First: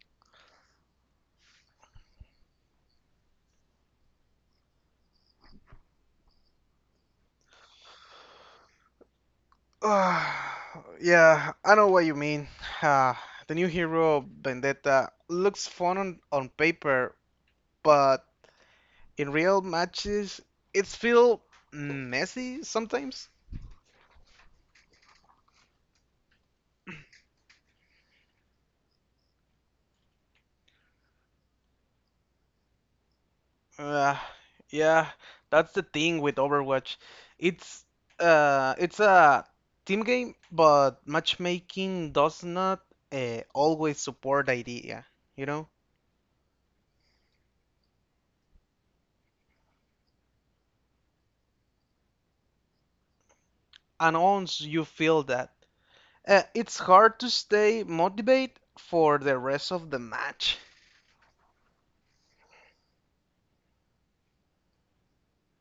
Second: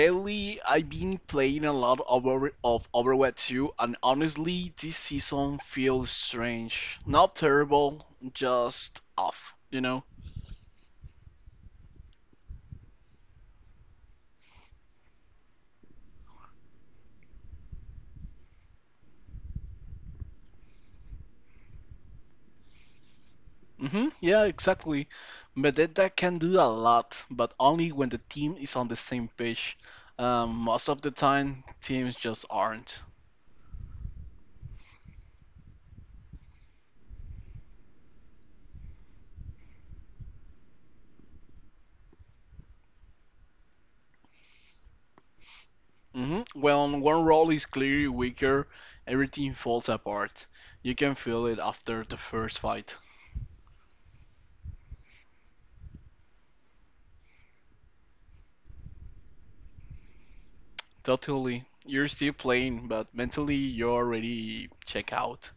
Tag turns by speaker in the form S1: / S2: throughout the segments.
S1: lately I've been playing a lot of Overwatch 2, and honestly, this season feels strange. Not terrible, just off, you know?
S2: Uh, yeah, I know what you mean. Uh, the new hero, Vendetta, looks fun on paper, but in real matches, it's feel messy sometimes.
S1: Yeah, exactly. Medeta can do a lot, but only when the team is on the same page. Most of the time, teams just aren't.
S2: Uh, yeah, that's the thing with Overwatch. It's it's a team game, but matchmaking does not always support the idea, you know?
S1: When one role is clearly weaker, everything falls apart. You can feel it after the first fight.
S2: And once you feel that. It's hard to stay motivated for the rest of the match.
S1: Totally. You're still playing, but mentally you're already check out.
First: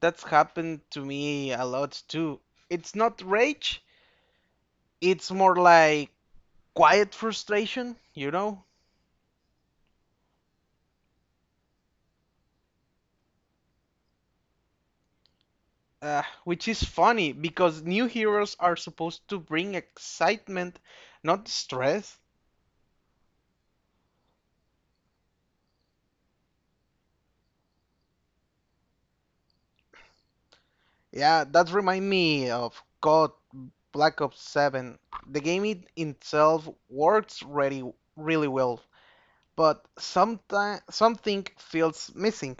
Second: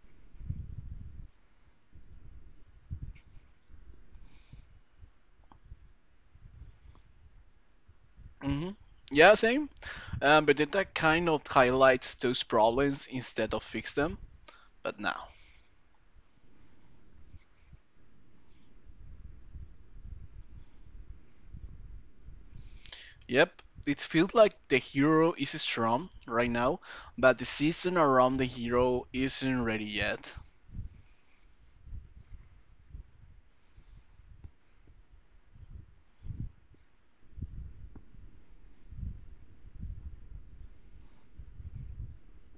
S2: That's happened to me a lot too. It's not rage, it's more like quiet frustration.
S1: hmm Yeah, same. But that kind of highlights those problems instead of fix them. But now,
S2: Which is funny because new heroes are supposed to bring excitement, not stress.
S1: yep, it feels like the hero is strong right now, but the season around the hero isn't ready yet.
S2: Yeah, that remind me of God Black Ops 7. The game itself works really well but sometimes something feels missing.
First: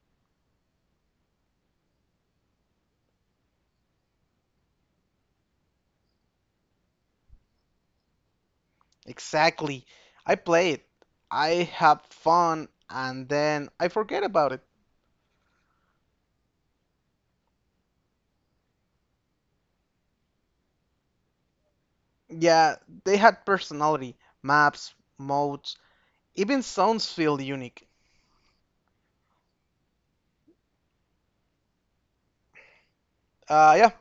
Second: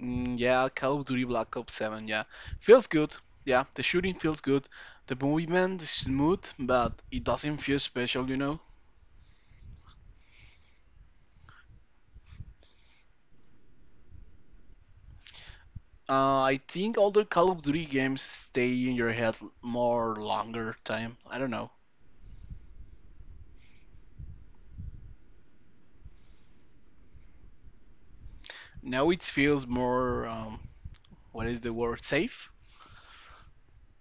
S1: Mm, yeah, Call of Duty Black Ops 7. Yeah, feels good. Yeah, the shooting feels good. The movement is smooth, but it doesn't feel special, you know.
S2: Exactly. I play it. I have fun and then I forget about it.
S1: I think older Call of Duty games stay in your head more longer time. I don't know.
S2: Yeah, they had personality, maps, modes, even sounds feel unique.
S1: Now it feels more, what is the word, safe?
S2: Uh yeah,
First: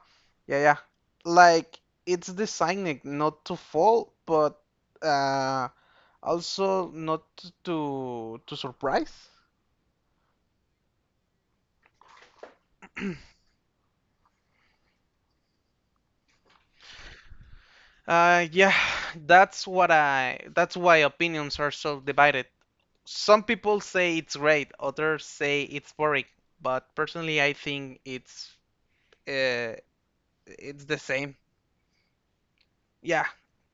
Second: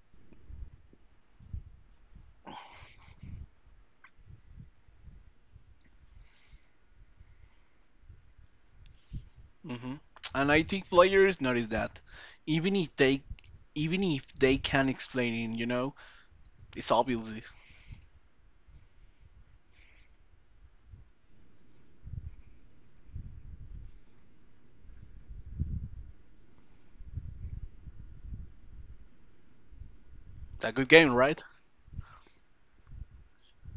S2: yeah, yeah. Like it's designed not to fall, but uh also not to surprise.
S1: hmm And I think players notice that, even if they even if they can't explain it, it's obviously
S2: Yeah, that's what I. that's why opinions are so divided. Some people say it's great, others say it's boring. But personally, I think uh,
S1: a good
S2: it's the
S1: game,
S2: same.
S1: right?
S2: Yeah,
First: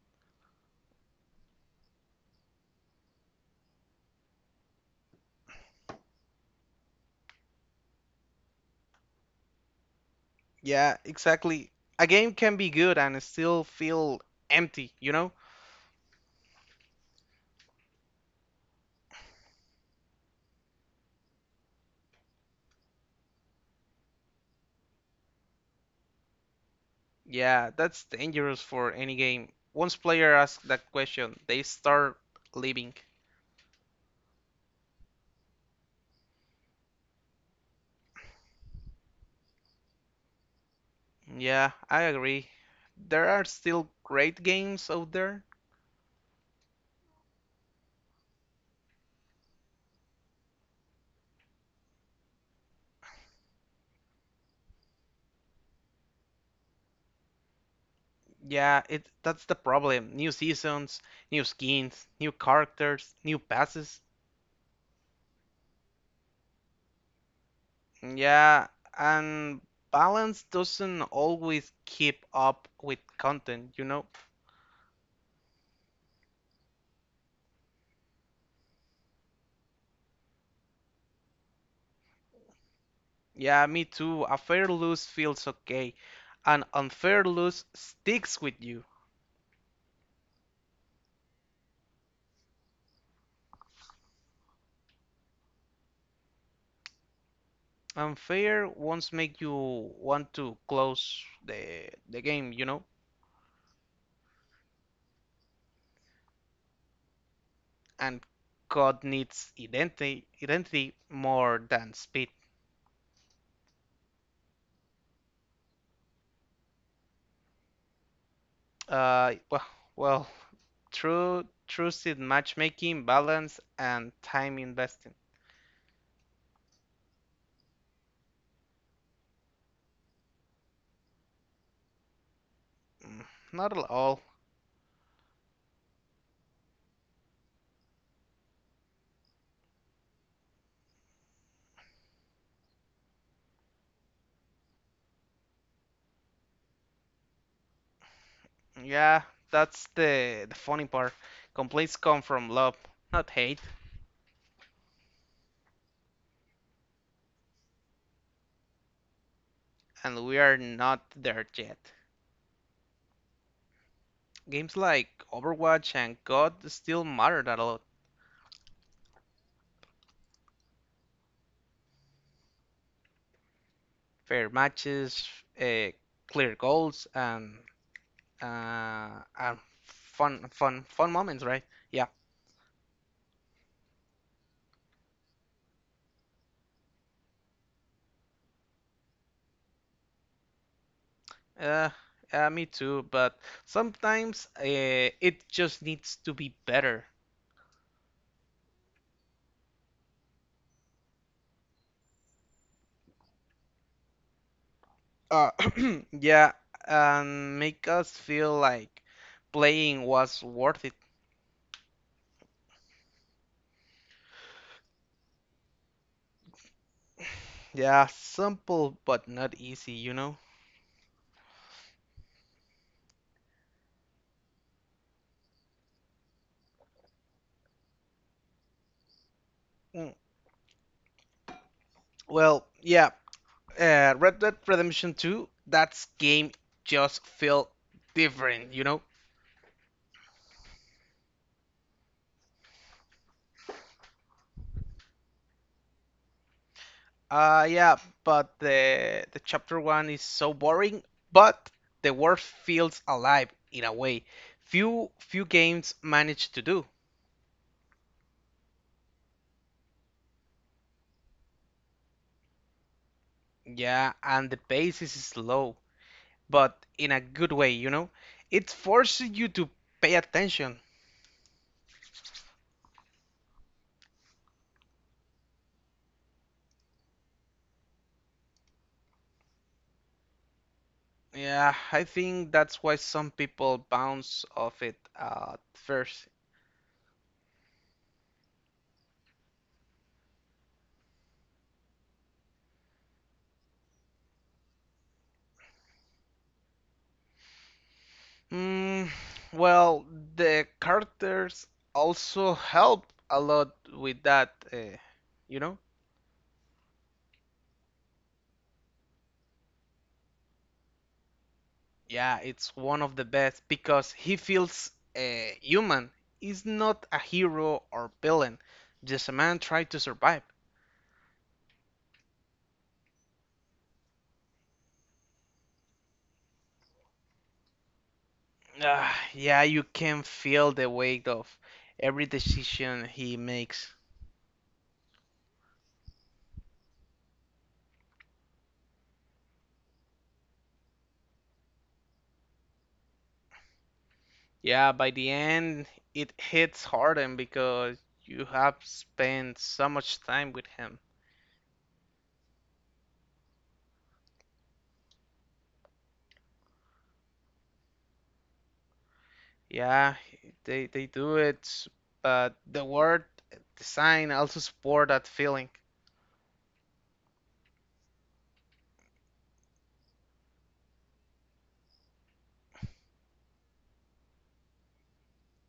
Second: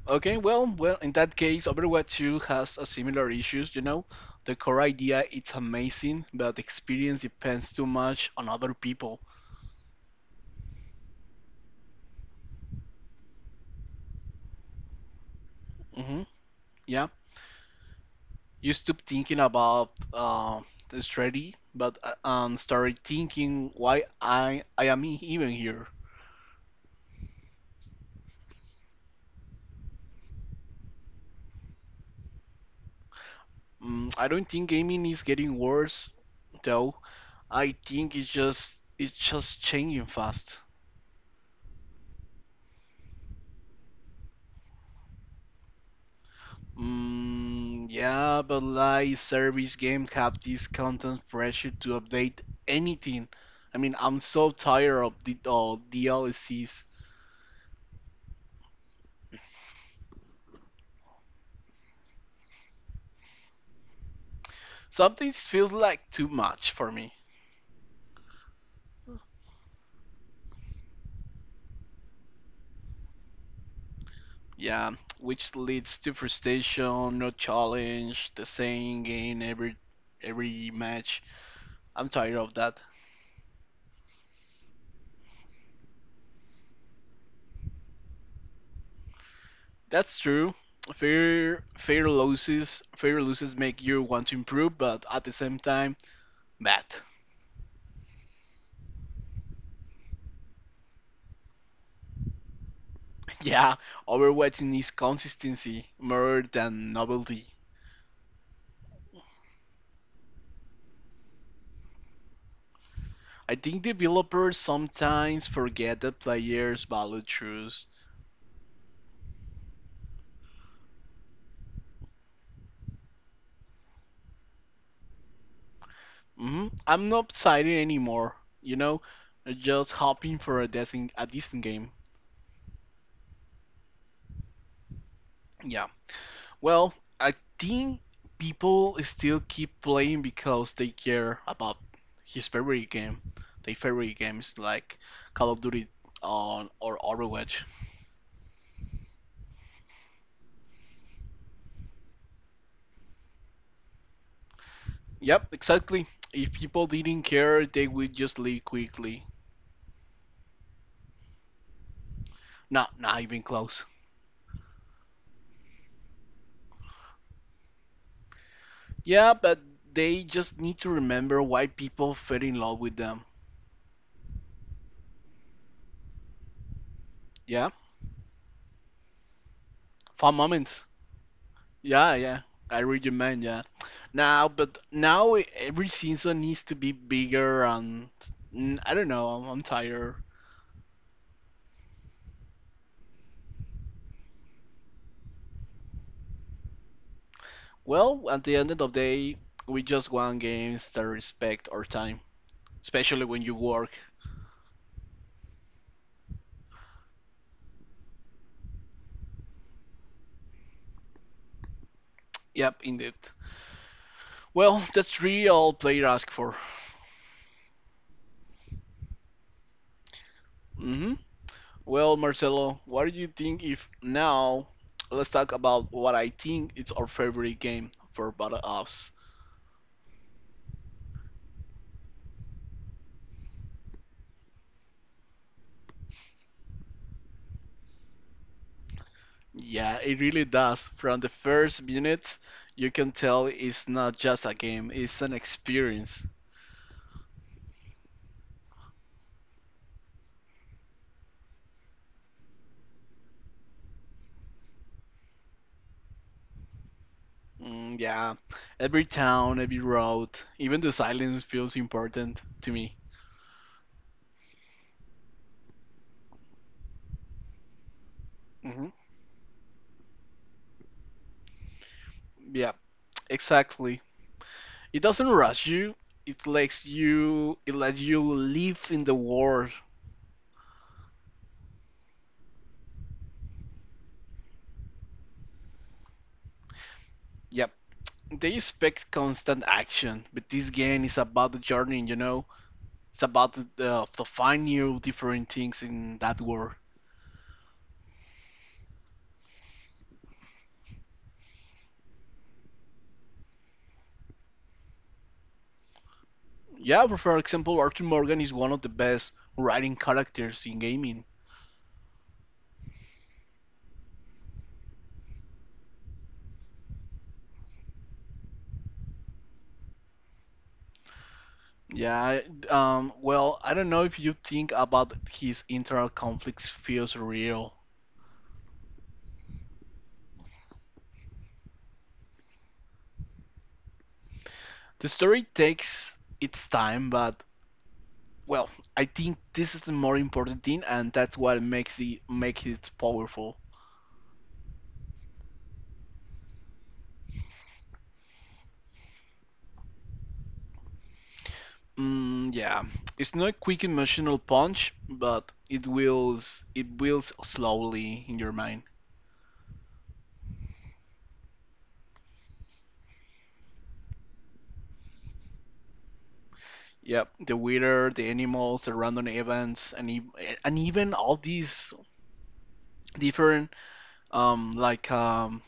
S1: Okay, well, in that case, Overwatch 2 has a similar issues. You know, the core idea it's amazing, but the experience depends too much on other people.
S2: yeah, exactly. A game can be good and still feel empty.
S1: hmm Yeah. You stop thinking about the strategy, but started thinking why I am even here.
S2: Yeah, that's dangerous for any game. Once player asks that question, they start leaving.
S1: Mm, I don't think gaming is getting worse though. I think it's just changing fast.
S2: Yeah, I agree. There are still great games out there.
S1: Mm, yeah, but like service games have this content pressure to update anything. I mean, I'm so tired of the all DLCs.
S2: Yeah, it that's the problem. New seasons, new skins, new characters, new passes.
S1: Something feels like too much for me.
S2: Yeah, and balance doesn't always keep up with content.
S1: Yeah, which leads to frustration, no challenge, the same game every match. I'm tired of that.
S2: Yeah, me too. A fair lose feels okay. An unfair lose sticks with you.
S1: That's true. Fair losses make you want to improve, but at the same time, bad.
S2: Unfair ones make you want to close the game, you know?
S1: Yeah, Overwatch needs consistency more than novelty.
S2: And God needs identity more than speed.
S1: I think developers sometimes forget that players value truth.
S2: Uh, well, well, true seed matchmaking, balance, and time investing.
S1: I'm not excited anymore, you know, just hoping for a decent game.
S2: Mm, not at all.
S1: Yeah. Well, I think people still keep playing because they care about his favorite game. Their favorite games like Call of Duty on or Overwatch.
S2: Yeah, that's the funny part. Complaints come from love, not hate,
S1: Yep, exactly. If people didn't care, they would just leave quickly.
S2: and we are not there yet.
S1: Not even close.
S2: Games like Overwatch and COD still matter that a lot.
S1: Yeah, but they just need to remember why people fell in love with them.
S2: Fair matches, uh, clear goals,
S1: Yeah.
S2: and
S1: Fun
S2: fun,
S1: moments.
S2: fun, fun moments, right? Yeah.
S1: Yeah, yeah. I read your mind, yeah. Now, but now every season needs to be bigger and mm, I don't know, I'm tired.
S2: Uh, yeah, me too, but sometimes it just needs to be better.
S1: Well, at the end of the day, we just want games that respect our time, especially when you work.
S2: Uh, yeah, and make us feel like playing was worth it.
S1: Yep, indeed. Well, that's really all player ask for.
S2: Yeah, simple but not easy, you know?
S1: hmm Well, Marcelo, what do you think if now let's talk about what I think it's our favorite game for Battle Ops?
S2: Mm, well, yeah, Red Dead Redemption 2, that's game just feel different, you know?
S1: Yeah, it really does. From the first minutes, you can tell it's not just a game, it's an experience.
S2: Yeah, but the chapter one is so boring, but the world feels alive in a way few games manage to do.
S1: Mm, yeah, every town, every road, even the silence feels important to me.
S2: Yeah, and the pace is slow, but in a good way, you know? It
S1: hmm
S2: forces you to pay attention.
S1: Yeah, exactly. It doesn't rush you. It lets you live in the world.
S2: Yeah, I think that's why some people bounce off it at first.
S1: Yep. They expect constant action, but this game is about the journey, you know? It's about the to find new different things in that world.
S2: Mm, well, the characters also help a lot with that, you know?
S1: Yeah, for example, Arthur Morgan is one of the best writing characters in gaming.
S2: Yeah, it's one of the best because he feels uh, human. He's not a hero or villain, just a man trying to survive.
S1: Yeah, well, I don't know if you think about his internal conflicts feels real.
S2: Ah, yeah, you can feel the weight of every decision he makes.
S1: The story takes its time, but well, I think this is the more important thing, and that's what makes it powerful.
S2: Yeah, by the end, it hits Harden because you have spent so much time with him.
S1: Mm, yeah, it's not a quick emotional punch, but it wills it builds slowly in your mind.
S2: Yeah, they do it, but the word design also support that feeling.
S1: Yep, the weather, the animals, the random events, and and even all these different like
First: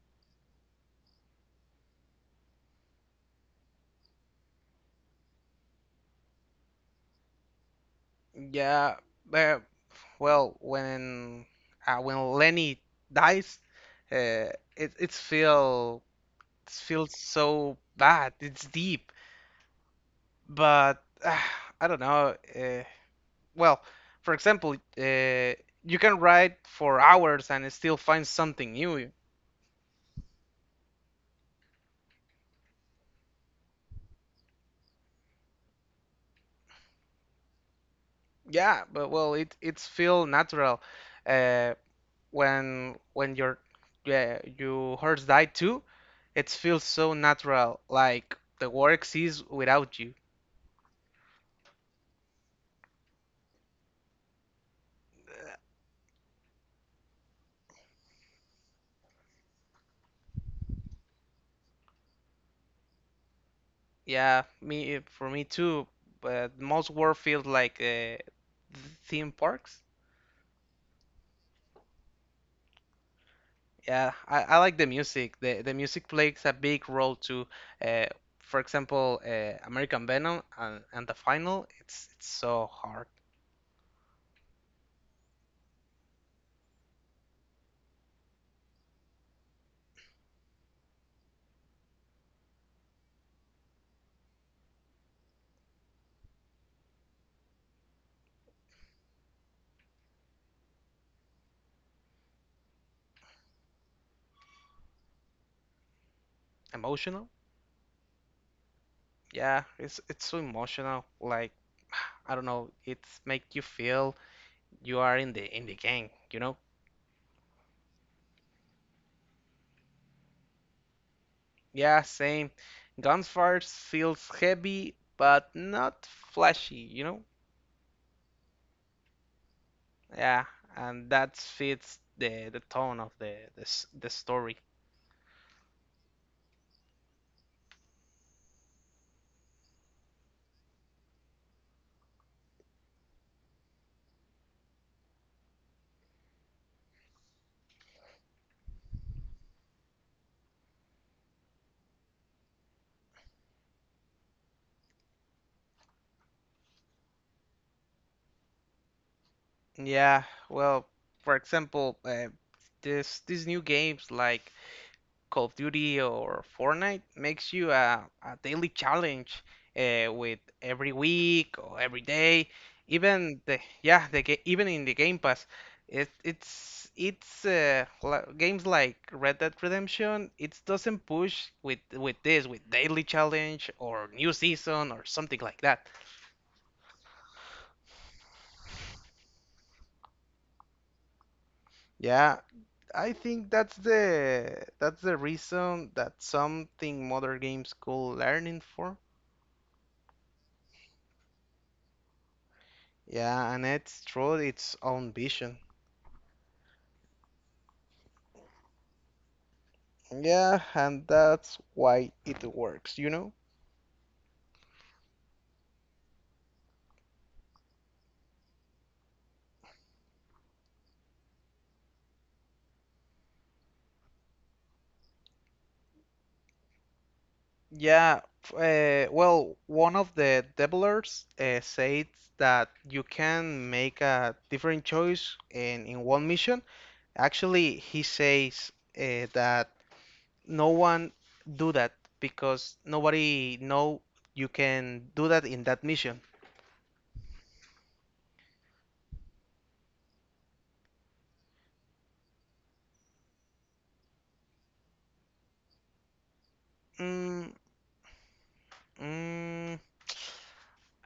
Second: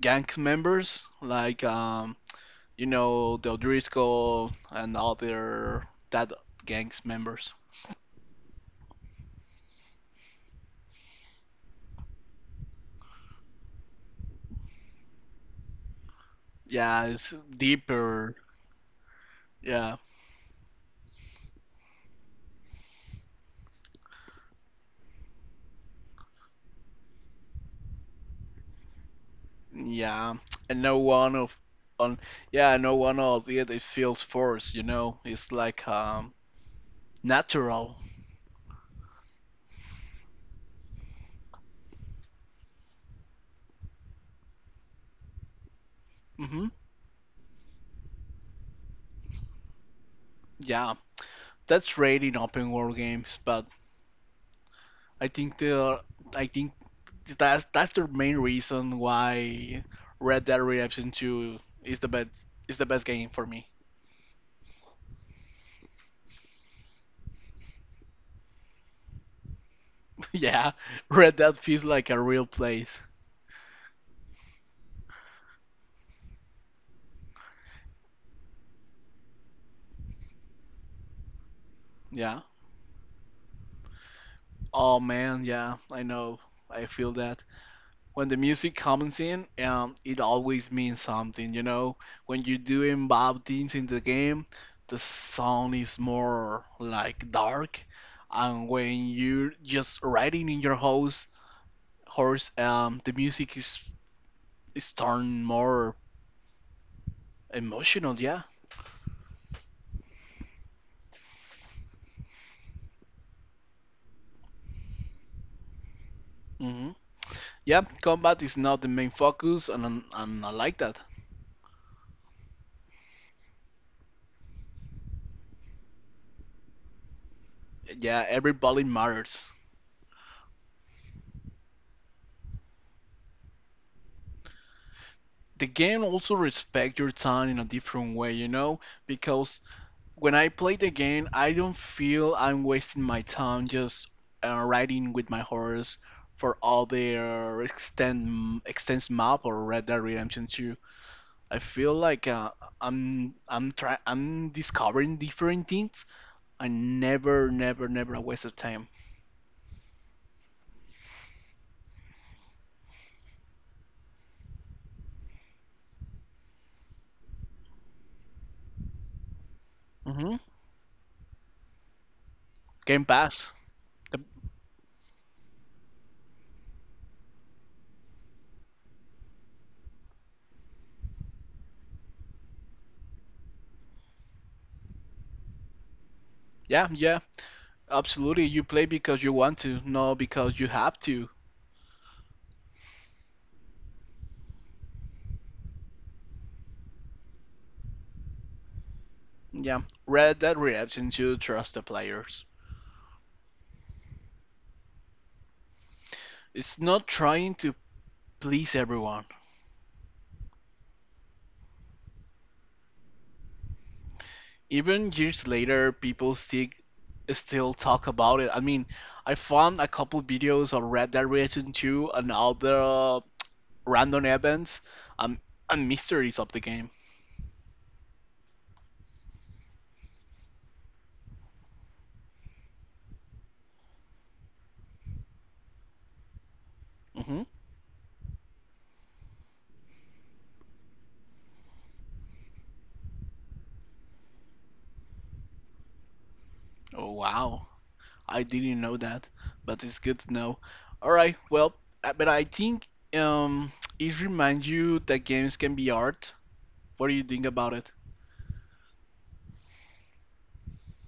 S1: gang members, like you know the O'Driscoll and other that gang's members.
S2: Yeah, but well, when Lenny dies, uh, it it's feel it
S1: Yeah,
S2: feels
S1: it's
S2: so bad.
S1: deeper.
S2: It's deep,
S1: Yeah,
S2: but I don't know. Well, for example, you can write for hours and still find something new.
S1: yeah, and no one of on yeah no one of it it feels forced. You know, it's like natural.
S2: Yeah, but well, it it's feel natural. Uh, when when your yeah, your horse died too, it
S1: Mhm.
S2: feels so natural, like the war exists without you.
S1: Yeah, that's great in open world games, but I think they are, I think that's the main reason why Red Dead Redemption 2 is the best game for me.
S2: Yeah, me for me too. But most war feels like theme parks.
S1: yeah, Red Dead feels like a real place.
S2: Yeah, I like the music. The music plays a big role too. Uh, for example, American Venom and the final. It's
S1: Yeah.
S2: so hard,
S1: Oh man, yeah, I know. I feel that when the music comes in, it always means something. You know, when you're doing bad things in the game, the song is more like dark, and when you're just riding in your house horse the music is turned more
S2: emotional.
S1: emotional yeah
S2: Yeah, it's so emotional. Like I don't know, it's make you feel you are in the gang, you know?
S1: hmm yeah combat is not the main focus and I like that
S2: Yeah, same. Gunfire feels heavy but not flashy, you know?
S1: yeah everybody matters
S2: Yeah, and that fits the tone of the story.
S1: the game also respect your time in a different way you know because when I play the game I don't feel I'm wasting my time just riding with my horse for all their extends map or red dead redemption 2. I feel like I'm discovering different things. I never a waste of time.
S2: Yeah, well, for example, this these new games like Call of Duty or Fortnite makes you a daily challenge
S1: hmm
S2: with every week or every day.
S1: Game
S2: Even
S1: Pass.
S2: the yeah,
S1: The-
S2: the ga- even in the Game Pass, it, it's li- games like Red Dead Redemption. It doesn't push with daily challenge or new season or something like that.
S1: Yeah, yeah, absolutely. You play because you want to, not because you have to.
S2: Yeah, I think that's the reason that something modern games could learn in for.
S1: Yeah, Red Dead Redemption should trust the players.
S2: Yeah, and it's through its own vision.
S1: It's not trying to please everyone.
S2: Yeah, and that's why it works, you know?
S1: Even years later, people still talk about it. I mean, I found a couple videos of Red Dead Redemption 2 and other random events, um, and mysteries of the game.
S2: Yeah, f- one of the developers said that you can make a different choice in one mission.
S1: hmm
S2: Actually, he says that no one do that because nobody know you can do that in that mission.
S1: Oh, wow. I didn't know that, but it's good to know. All right, well, but I think um, it reminds you that games can be art. What do you think
S2: Mm,
S1: about it?
S2: mm,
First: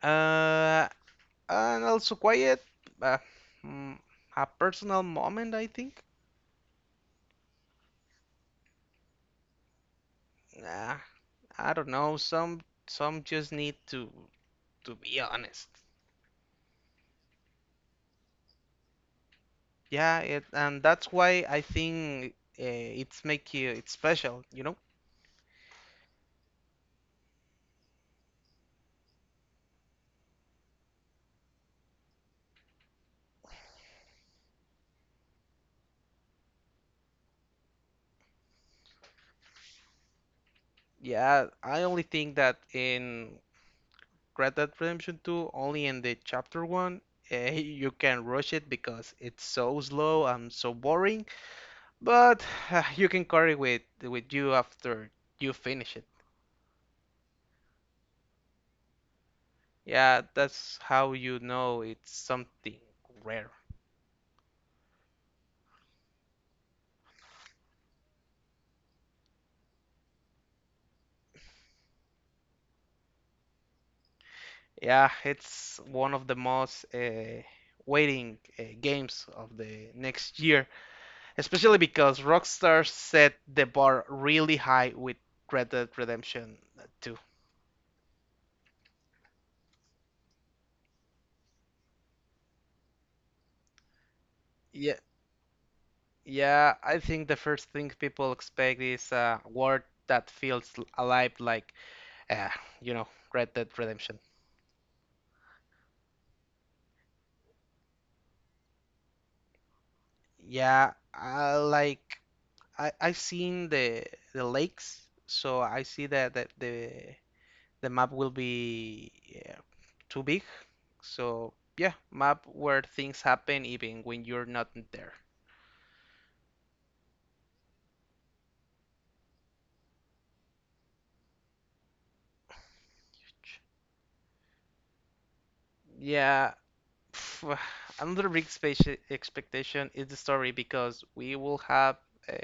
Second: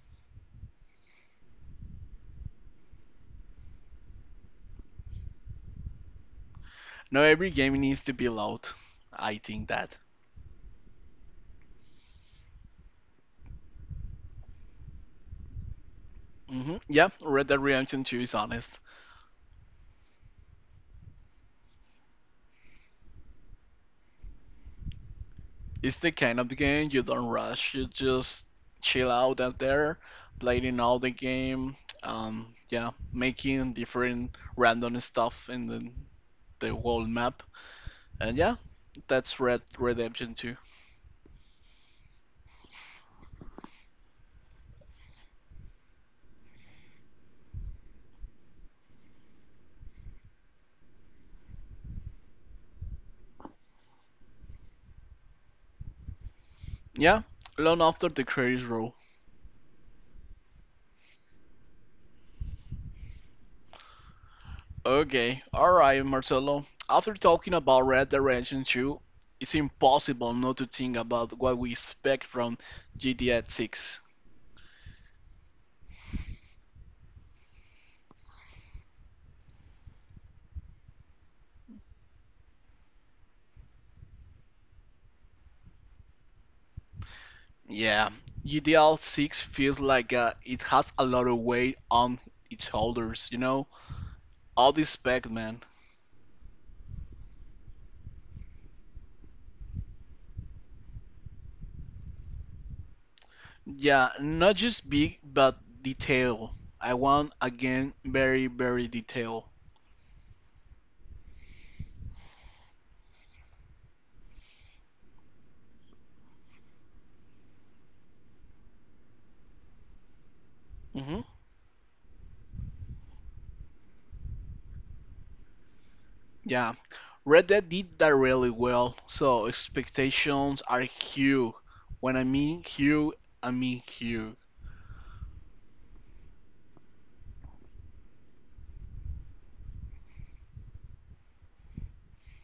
S2: uh, and also quiet. Uh, mm, a personal moment, I think.
S1: Not every game needs to be loud. I think that.
S2: Nah, I don't know. Some just need to be honest.
S1: Yeah, Red Dead Redemption 2 is honest.
S2: Yeah, and that's why I think it's make you it's special. You know.
S1: It's the kind of game you don't rush. You just chill out there, playing all the game. Yeah, making different random stuff in the world map. And yeah, that's Red Redemption 2.
S2: Yeah, I only think that in Red Dead Redemption 2, only in the chapter one, you can rush it because it's so slow and so boring. But you can carry with you after you finish it.
S1: Yeah, long after the credits roll.
S2: Yeah, that's how you know it's something rare.
S1: Okay, alright, Marcelo. After talking about Red Dead Redemption 2, it's impossible not to think about what we expect from GTA 6.
S2: Yeah, it's one of the most waiting games of the next year, especially because Rockstar set the bar really high with Red Dead Redemption 2.
S1: Yeah, UDL 6 feels like it has a lot of weight on its shoulders, you know? All this
S2: Yeah,
S1: spec, man.
S2: yeah, I think the first thing people expect is a word that feels alive, like, uh, you know, Red Dead
S1: Yeah,
S2: Redemption.
S1: not just big, but detail. I want, again, very, very detail.
S2: Yeah, I like. I I've seen the lakes, so I see that the map will be yeah, too big.
S1: hmm
S2: So yeah, map where things happen even when you're not there.
S1: Yeah, Red Dead did that really well, so expectations are huge. When I mean huge, I mean huge.
S2: Yeah, pff, another big space expectation is the story because we will have uh,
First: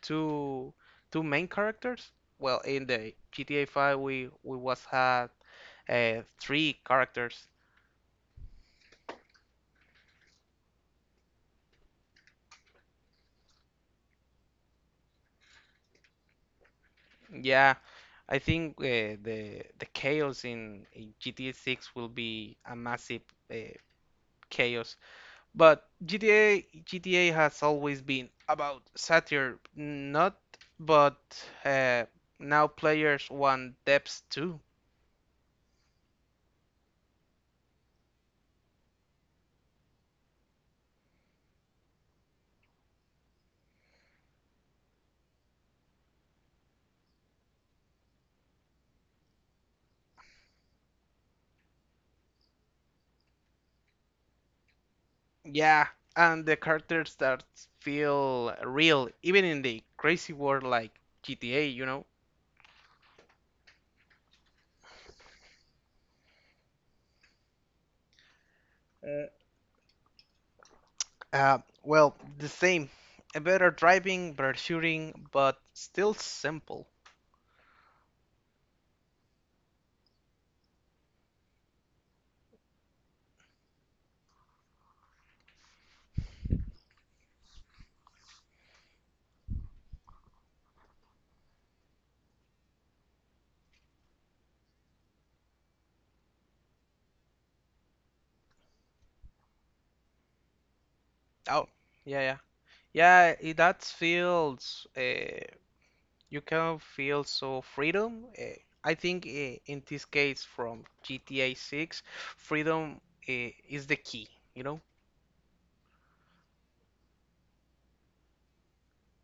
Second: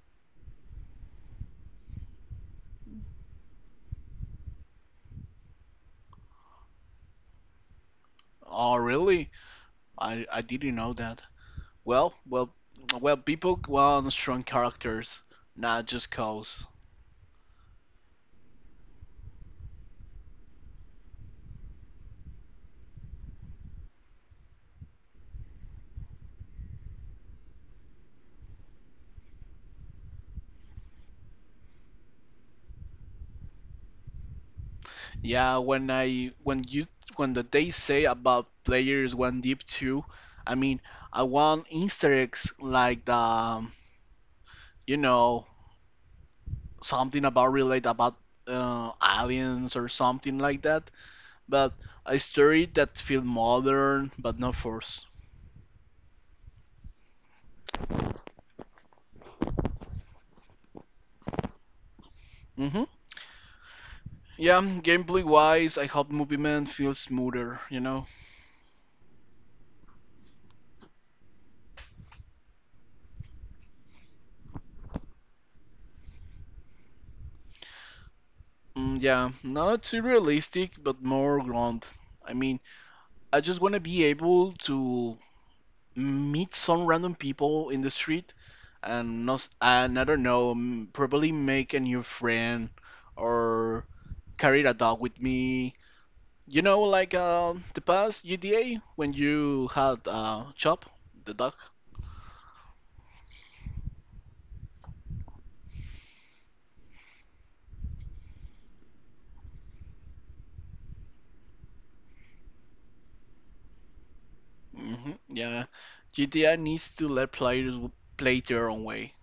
S2: two two main characters. Well, in the GTA 5 we was had three characters.
S1: Oh, really? I didn't know that. Well, well, well, people want strong characters, not just cows.
S2: Yeah, I think the chaos in GTA 6 will be a massive uh, chaos. But GTA has always been about satire, not but uh, now players want depth too.
S1: Yeah, when I when you when the they say about players one deep two, I mean I want Easter eggs like the you know something about relate about aliens or something like that. But a story that feel modern but not forced.
S2: Yeah, and the characters that feel real, even in the crazy world like GTA, you know.
S1: Mhm. Yeah, gameplay wise, I hope movement feels smoother. You know.
S2: Mm. Uh, the same. A better driving, better shooting, but still simple.
S1: Mm, yeah, not too realistic but more ground. I mean, I just want to be able to meet some random people in the street and not and I don't know probably make a new friend or carry a dog with me you know like the past GTA when you had Chop the dog
S2: Oh, yeah, yeah. Yeah, that feels you can feel so freedom. I think in this case from GTA 6, freedom is the key, you know?
S1: yeah GTA needs to let players play their own way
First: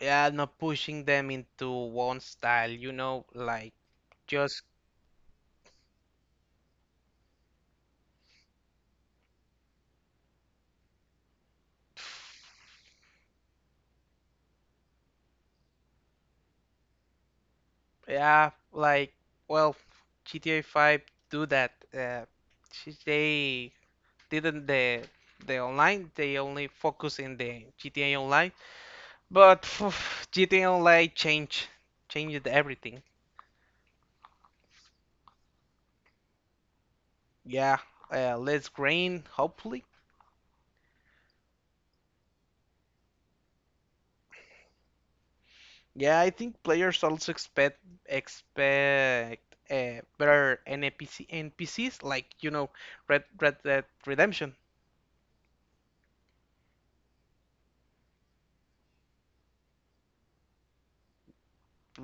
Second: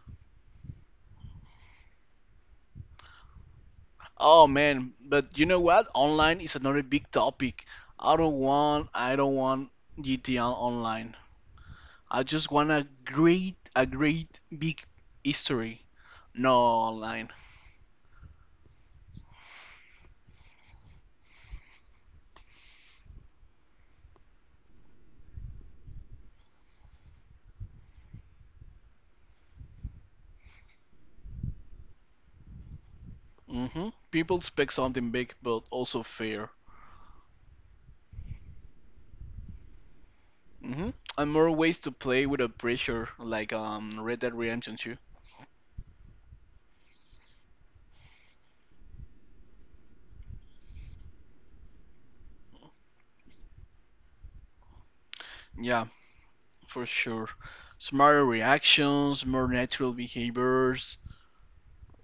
S2: Yeah, not pushing them into one style, you know, like
S1: oh
S2: just
S1: man but you know what online is another big topic I don't want GTA online I just want a great big history, no online.
S2: yeah, like well, GTA 5 do that. Uh, they didn't the online, they only focus in the GTA Online. But GTA Online changed everything.
S1: People expect something big, but also fair.
S2: Yeah, less grain, hopefully.
S1: hmm And more ways to play without pressure, like Red Dead Redemption 2.
S2: Yeah, I think players also expect better NPCs like you know Red Dead Redemption.
S1: Yeah, for sure. Smarter reactions, more natural behaviors.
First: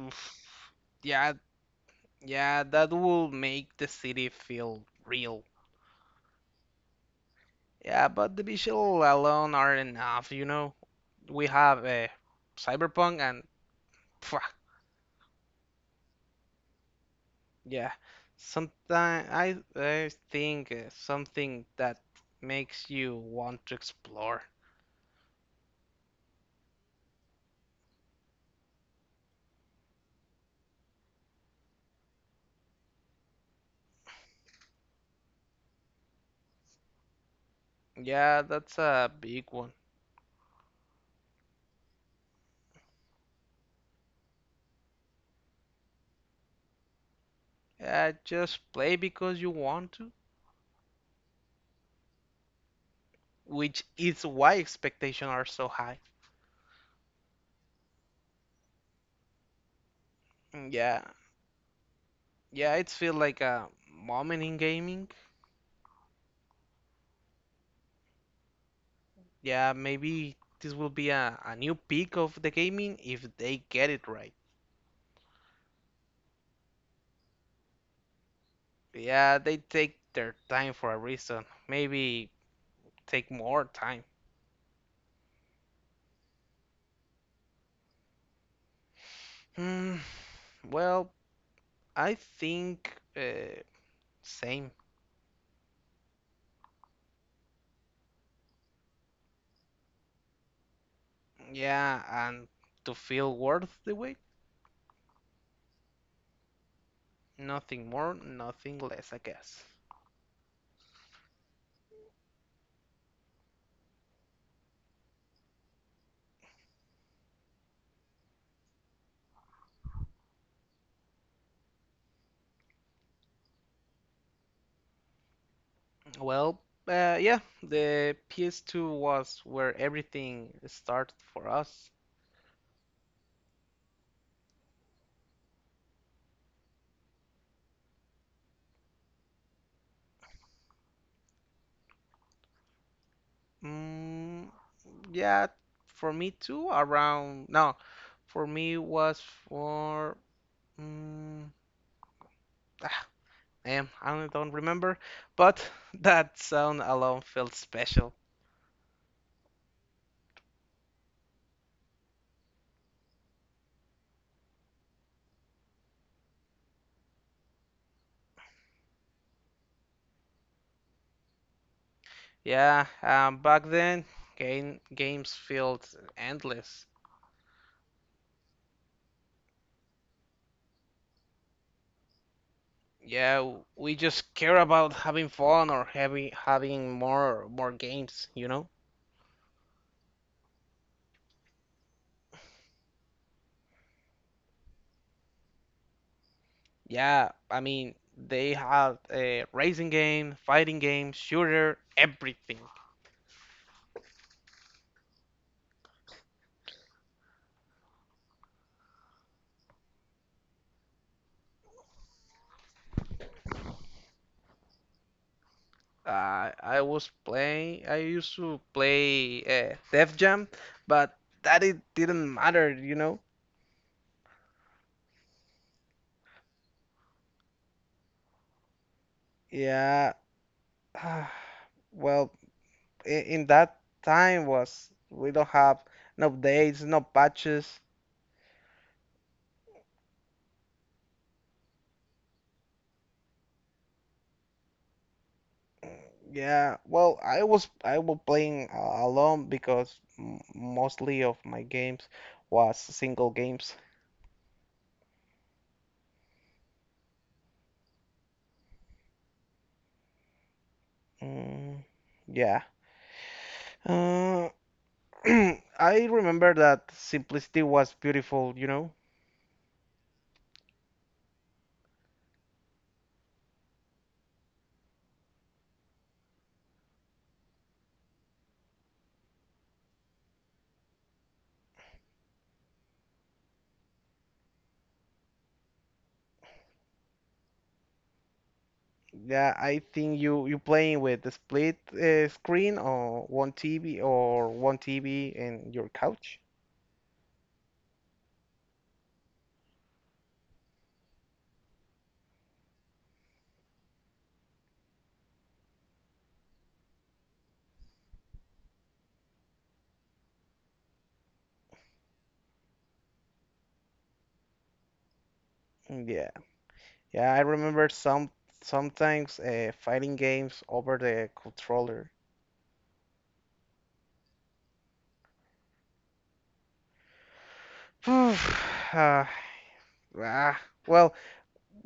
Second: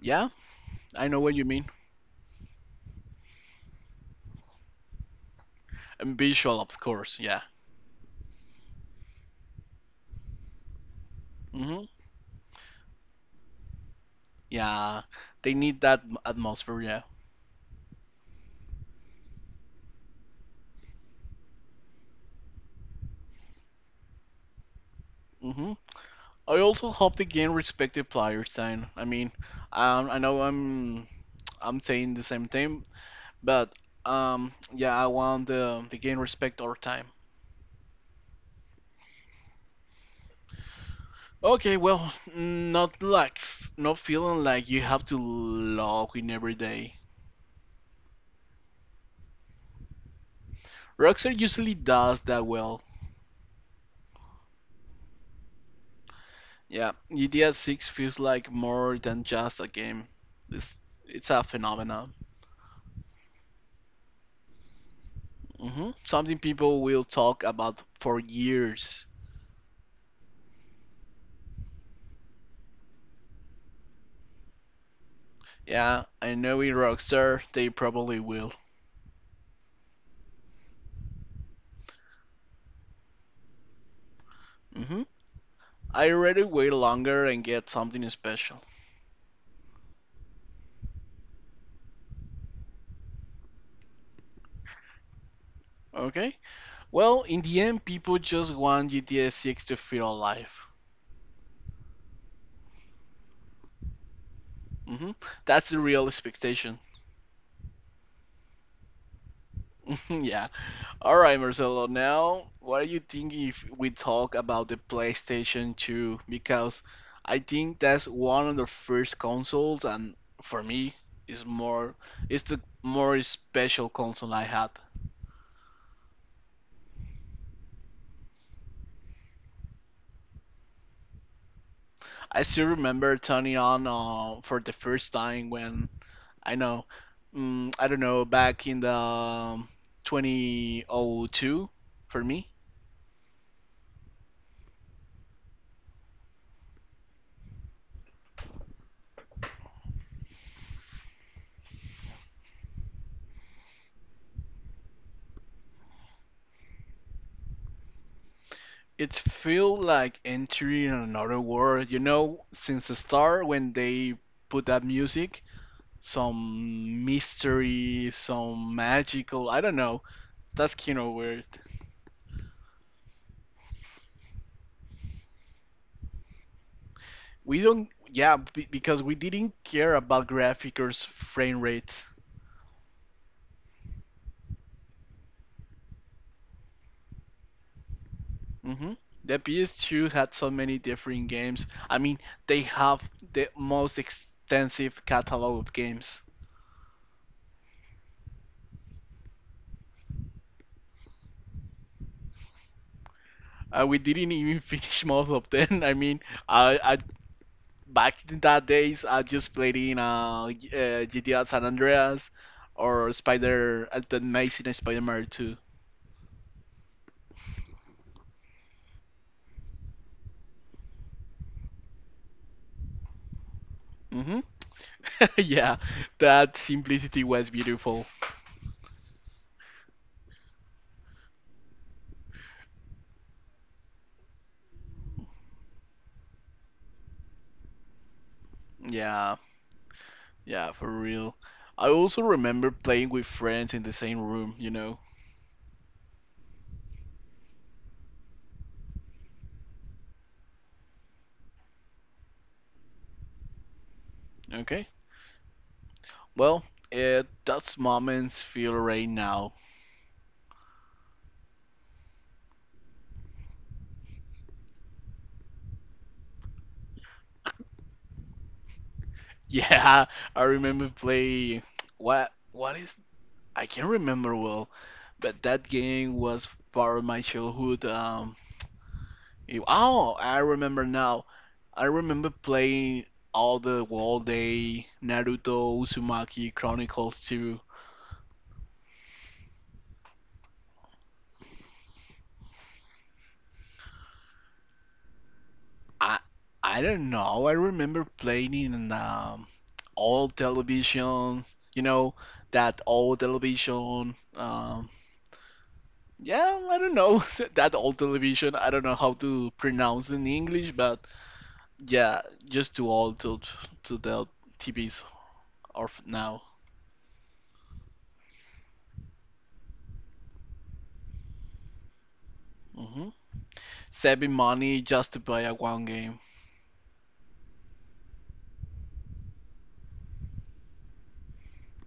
S1: Yeah, I know
S2: Yeah,
S1: what you mean.
S2: yeah, that will make the city feel real.
S1: And visual, of course. Yeah.
S2: Yeah, but the visual alone aren't enough, you know. We
S1: hmm
S2: have Cyberpunk and phew.
S1: Yeah, they need that atmosphere. Yeah.
S2: Yeah, sometimes I think something that makes you want to explore.
S1: hmm I also hope the game respect the players' time. I mean, I know I'm saying the same thing, but yeah, I want the game respect our time.
S2: Yeah, that's a big one.
S1: Okay, well, not like not feeling like you have to log in every day.
S2: Yeah, just play because you want to,
S1: Rockstar usually does that well.
S2: which is why expectations are so high.
S1: Yeah, GTA 6 feels like more than just a game.
S2: Mm,
S1: This
S2: yeah,
S1: it's a phenomenon.
S2: yeah, it feels like a moment in gaming.
S1: Something people will talk about for years.
S2: Yeah, maybe this will be a new peak of the gaming if they get it right.
S1: Yeah, I know in Rockstar they probably will.
S2: Yeah, they take their time for a reason. Maybe take more time.
S1: hmm I rather wait longer and get something special.
S2: Hmm. Well, I think same.
S1: Okay? Well, in the end, people just want GTA 6 to feel alive.
S2: Yeah, and to feel worth the wait,
S1: hmm That's the real expectation.
S2: nothing more, nothing less, I guess.
S1: yeah. Alright, Marcelo, now what do you think if we talk about the PlayStation 2? Because I think that's one of the first consoles, and for me, is more, it's the more special console I had.
S2: Well, yeah, the PS2 was where everything started for us.
S1: I still remember turning on for the first time when I know, mm, I don't know, back in the 2002 for me.
S2: Mm, yeah, for me too, around, no, for me was for, mm, ah, damn, I don't remember, but that sound alone felt special.
S1: It feel like entering another world, you know, since the start when they put that music, some mystery, some magical, I don't know. That's kind of weird.
S2: Yeah, back then, games felt endless.
S1: We don't, yeah, be- because we didn't care about graphics frame rates.
S2: Yeah, we just care about having fun or having more games, you know?
S1: hmm The PS2 had so many different games. I mean, they have the most extensive catalog of games.
S2: Yeah, I mean, they had a racing game, fighting game, shooter, everything.
S1: We didn't even finish most of them. I mean, I back in that days, I just played in GTA San Andreas or the Amazing Spider-Man 2.
S2: I used to play Def Jam, but that it didn't matter, you know?
S1: Hmm Yeah, that simplicity was beautiful.
S2: Yeah, well. In that time was we don't have no updates, no patches.
S1: Yeah, yeah, for real. I also remember playing with friends in the same room, you know.
S2: Mm, yeah, well, I was playing alone because m mostly of my games was single games.
S1: Okay. Well, that's moments feel right now.
S2: Mm, yeah. Uh, I remember that simplicity was beautiful, you know.
S1: Yeah, I remember playing. What is? I can't remember well, but that game was part of my childhood. Oh, I remember now. I remember playing all the Wall Day, Naruto, Uzumaki Chronicles 2.
S2: Yeah, I think you playing with the split screen or one TV or one TV in your
S1: I
S2: couch.
S1: don't know. I remember playing it in all televisions. You know that old television. Yeah, I don't know. That old television, I don't know how to pronounce in English, but yeah, just too old to the TVs of
S2: Mm, yeah,
S1: now.
S2: yeah, I remember sometimes fighting games over the controller.
S1: Hmm Saving money just to buy a one game.
S2: Ah, ah, well,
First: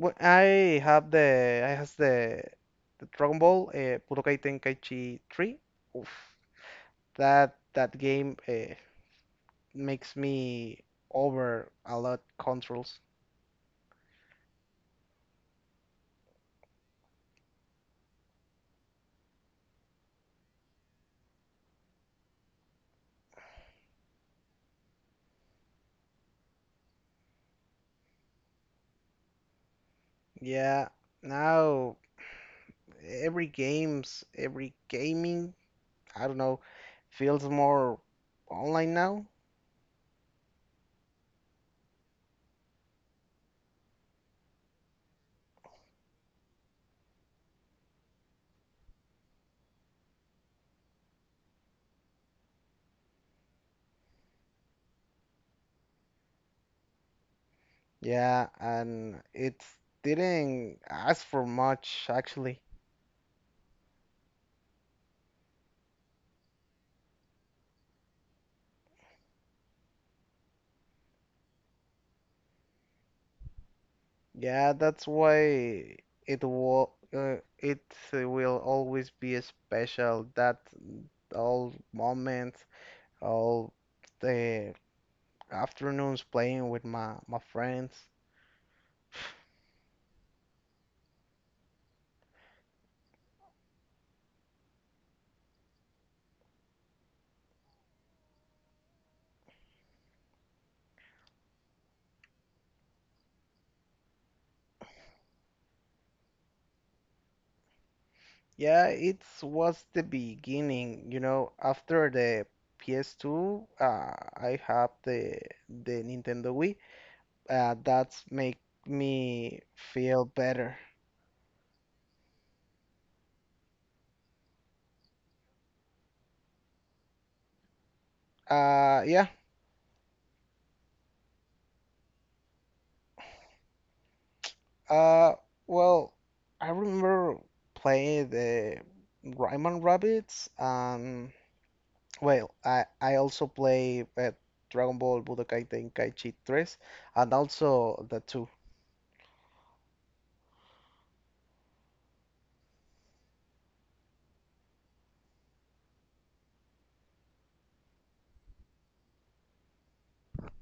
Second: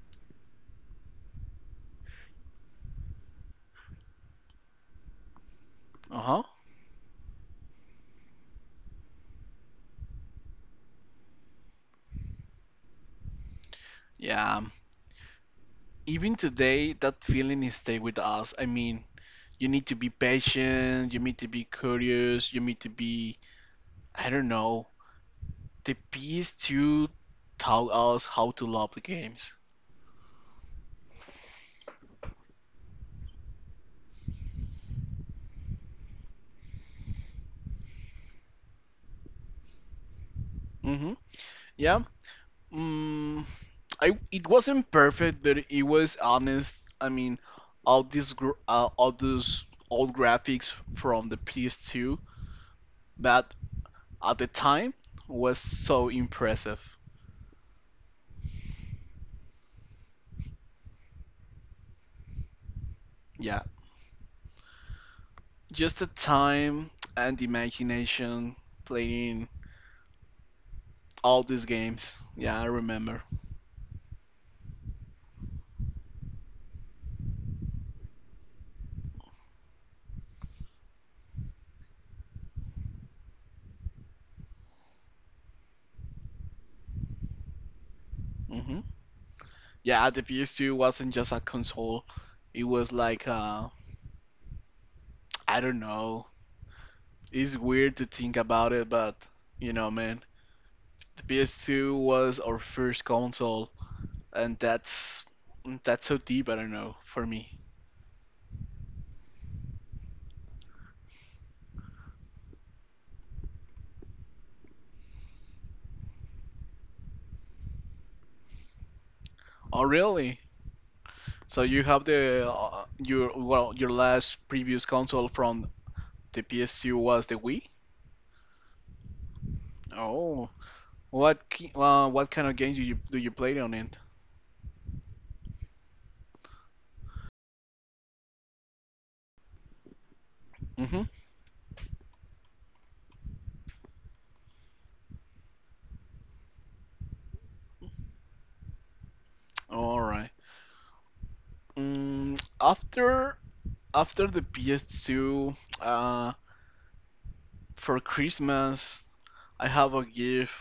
S2: I have the I has the Dragon Ball Budokai Tenkaichi 3. Oof,
S1: Uh-huh.
S2: that game makes me over a lot controls.
S1: Yeah. Even today, that feeling is stay with us. I mean, you need to be patient, you need to be curious, you need to be, I don't know, the PS2 taught us how to love the games.
S2: Yeah, now every games, every gaming, I don't know, feels more online now.
S1: Hmm Yeah. Mm, I it wasn't perfect, but it was honest. I mean, all those old graphics from the PS2 that at the time was so impressive.
S2: Yeah, and it didn't ask for much actually.
S1: Yeah, just the time and the imagination playing all these games. Yeah, I remember.
S2: Yeah, that's why it will always be a special that all moments, all the afternoons playing with my friends.
S1: Hmm Yeah, the PS2 wasn't just a console. It was like I don't know. It's weird to think about it, but you know, man. The PS2 was our first console, and that's so deep. I don't know for me.
S2: Yeah, it was the beginning, you know, after the PS2, I have the Nintendo Wii. Uh, that's make me
S1: Oh,
S2: feel
S1: really?
S2: better.
S1: So you have the your well your last previous console from the PS2 was the Wii?
S2: Yeah.
S1: Oh, what kind of games do you play on it?
S2: Uh, well, I remember playing the Rayman Rabbits.
S1: Mhm.
S2: Well, I also play Dragon Ball Budokai Tenkaichi 3 and also the 2.
S1: All right. Mm, after after the PS2, uh, for Christmas I have a gift,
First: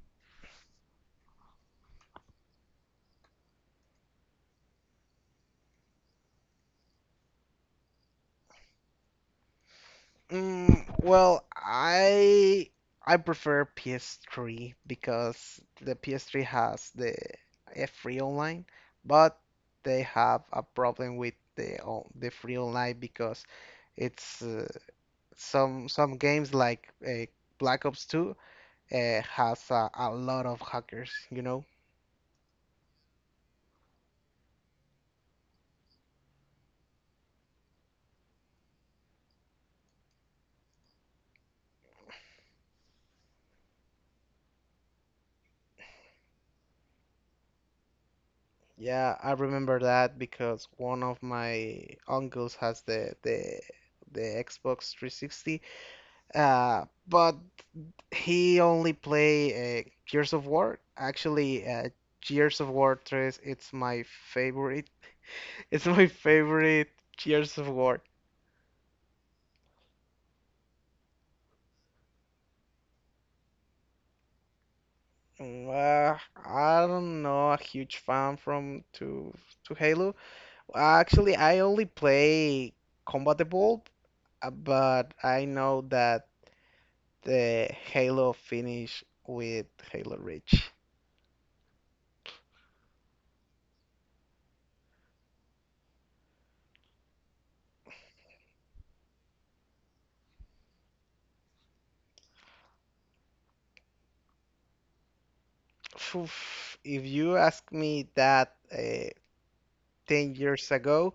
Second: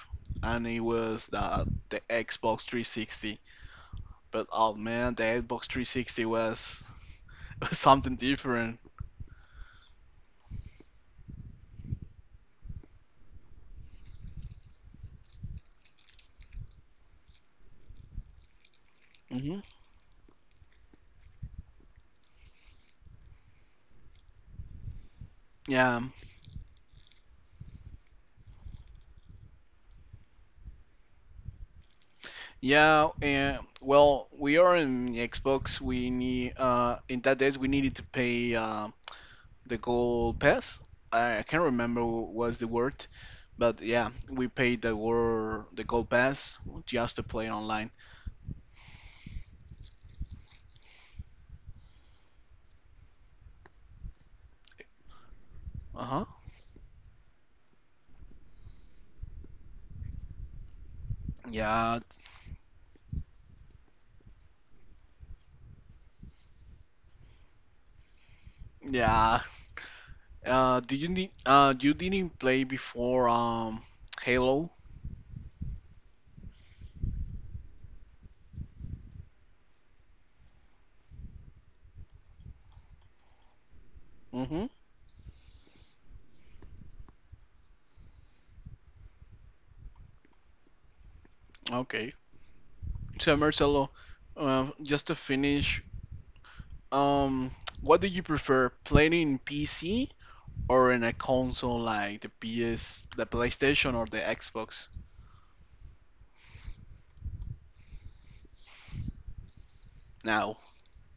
S1: and it was the Xbox 360. But oh man, the Xbox 360 was something different.
S2: Mm, well, I prefer PS3 because the PS3 has the a free online, but
S1: Hmm
S2: they have a problem with the free online because it's some
S1: Yeah,
S2: some games like Black Ops 2 has a lot of hackers, you know?
S1: yeah, and well, we are in Xbox. We need in that days we needed to pay the gold pass. I can't remember what was the word, but yeah, we paid the word the gold pass just to play online.
S2: Yeah, I remember that because one of my uncles has the Xbox 360.
S1: Uh-huh.
S2: But He only play Gears of War. Actually,
S1: Yeah,
S2: Gears of War 3, it's my favorite. It's my favorite Gears of War.
S1: yeah. Do you need you didn't play before Halo?
S2: Mm, I'm not a huge fan from to Halo. Actually, I only play Combat Evolved,
S1: Mm-hmm.
S2: but I know that the Halo finish with Halo Reach.
S1: Okay. So Marcelo, just to finish, um, what do you prefer, playing in PC or in a console like the PS, the PlayStation or the Xbox?
S2: Oof. If you ask me that 10
S1: Now,
S2: years ago,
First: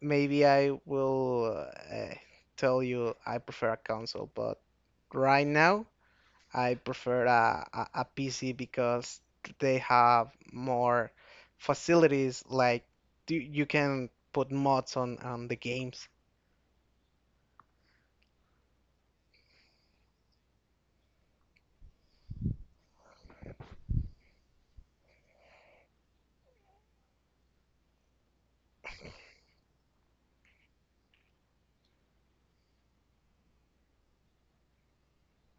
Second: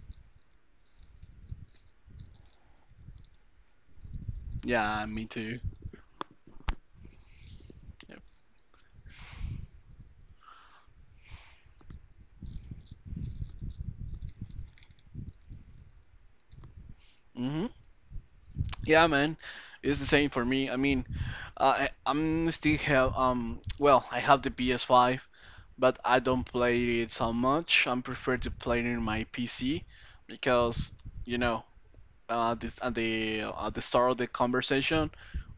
S2: maybe I will tell you I prefer a console, but
S1: yeah, me
S2: right
S1: too.
S2: now I prefer
S1: Yep.
S2: PC because they have more facilities. Like you can put mods on the games.
S1: hmm Yeah, man, it's the same for me. I mean, I I'm still have I have the PS5, but I don't play it so much. I prefer to play it in my PC because you know, at the start of the conversation,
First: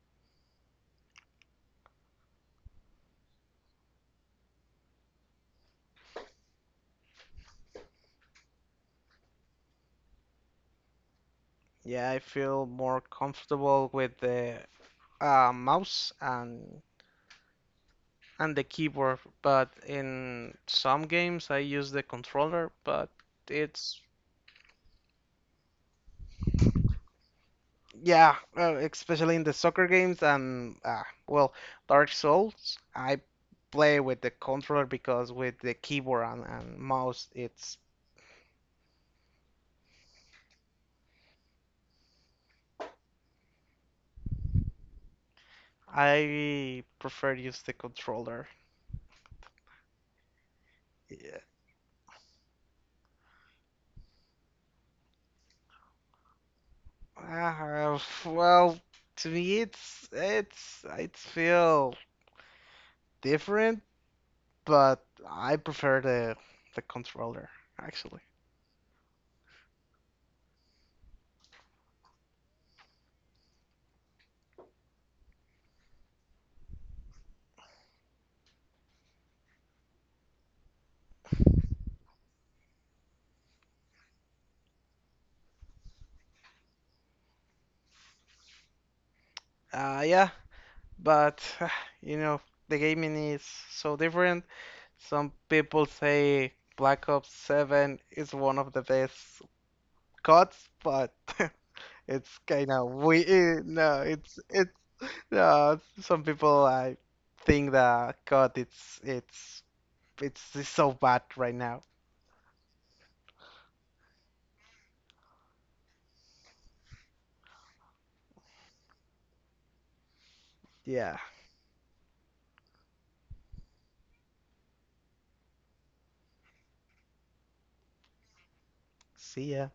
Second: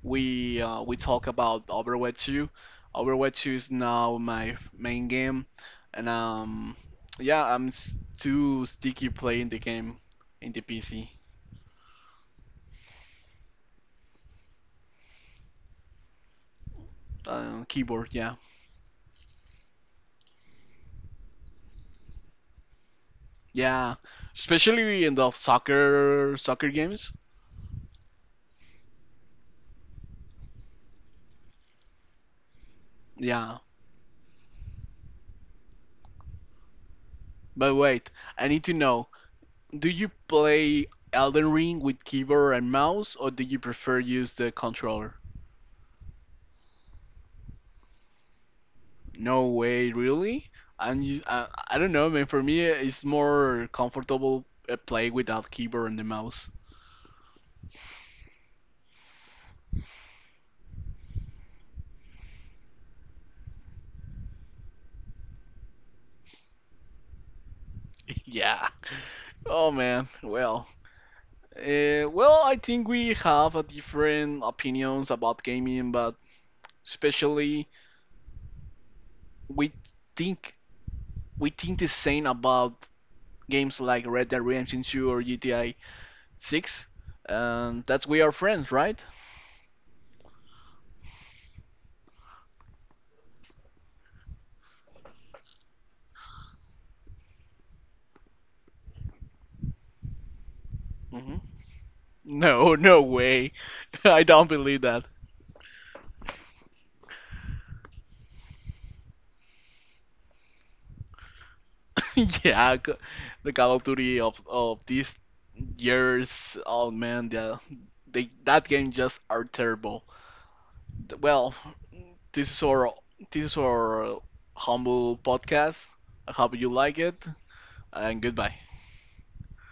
S1: we talk about Overwatch 2. Overwatch 2 is now my main game, and yeah, too sticky playing the game in the PC,
S2: Yeah, I feel more comfortable with the mouse and
S1: keyboard. Yeah,
S2: the keyboard, but in some games I use the controller, but
S1: yeah,
S2: it's.
S1: especially in the soccer games.
S2: Yeah, especially in the soccer games and well, Dark Souls, I
S1: Yeah,
S2: play with the controller because with the keyboard and mouse,
S1: but
S2: it's.
S1: wait, I need to know: do you play Elden Ring with keyboard and mouse, or do you prefer use the controller?
S2: I prefer use the controller.
S1: No way, really? And you,
S2: Yeah.
S1: I don't know, man. For me, it's more comfortable play without keyboard and the mouse.
S2: Uh, f- well, to me, it's it feel different, but I prefer the controller actually.
S1: Yeah. Oh man. Well. I think we have a different opinions about gaming, but especially we think the same about games like Red Dead Redemption 2 or GTA 6, and that's we are friends, right?
S2: Yeah, but you know, the gaming is so different. Some people say Black Ops 7 is one of the best CODs, but
S1: hmm
S2: it's kind
S1: No,
S2: of
S1: no way.
S2: weird. No,
S1: I don't
S2: it's
S1: believe that.
S2: no, some people I think that COD it's so bad right now.
S1: Yeah, c- the Call of Duty of these years, oh man, yeah, they that game just are terrible.
S2: Yeah.
S1: Well, this is our this is our humble podcast. I hope you like it, and goodbye.
S2: See ya.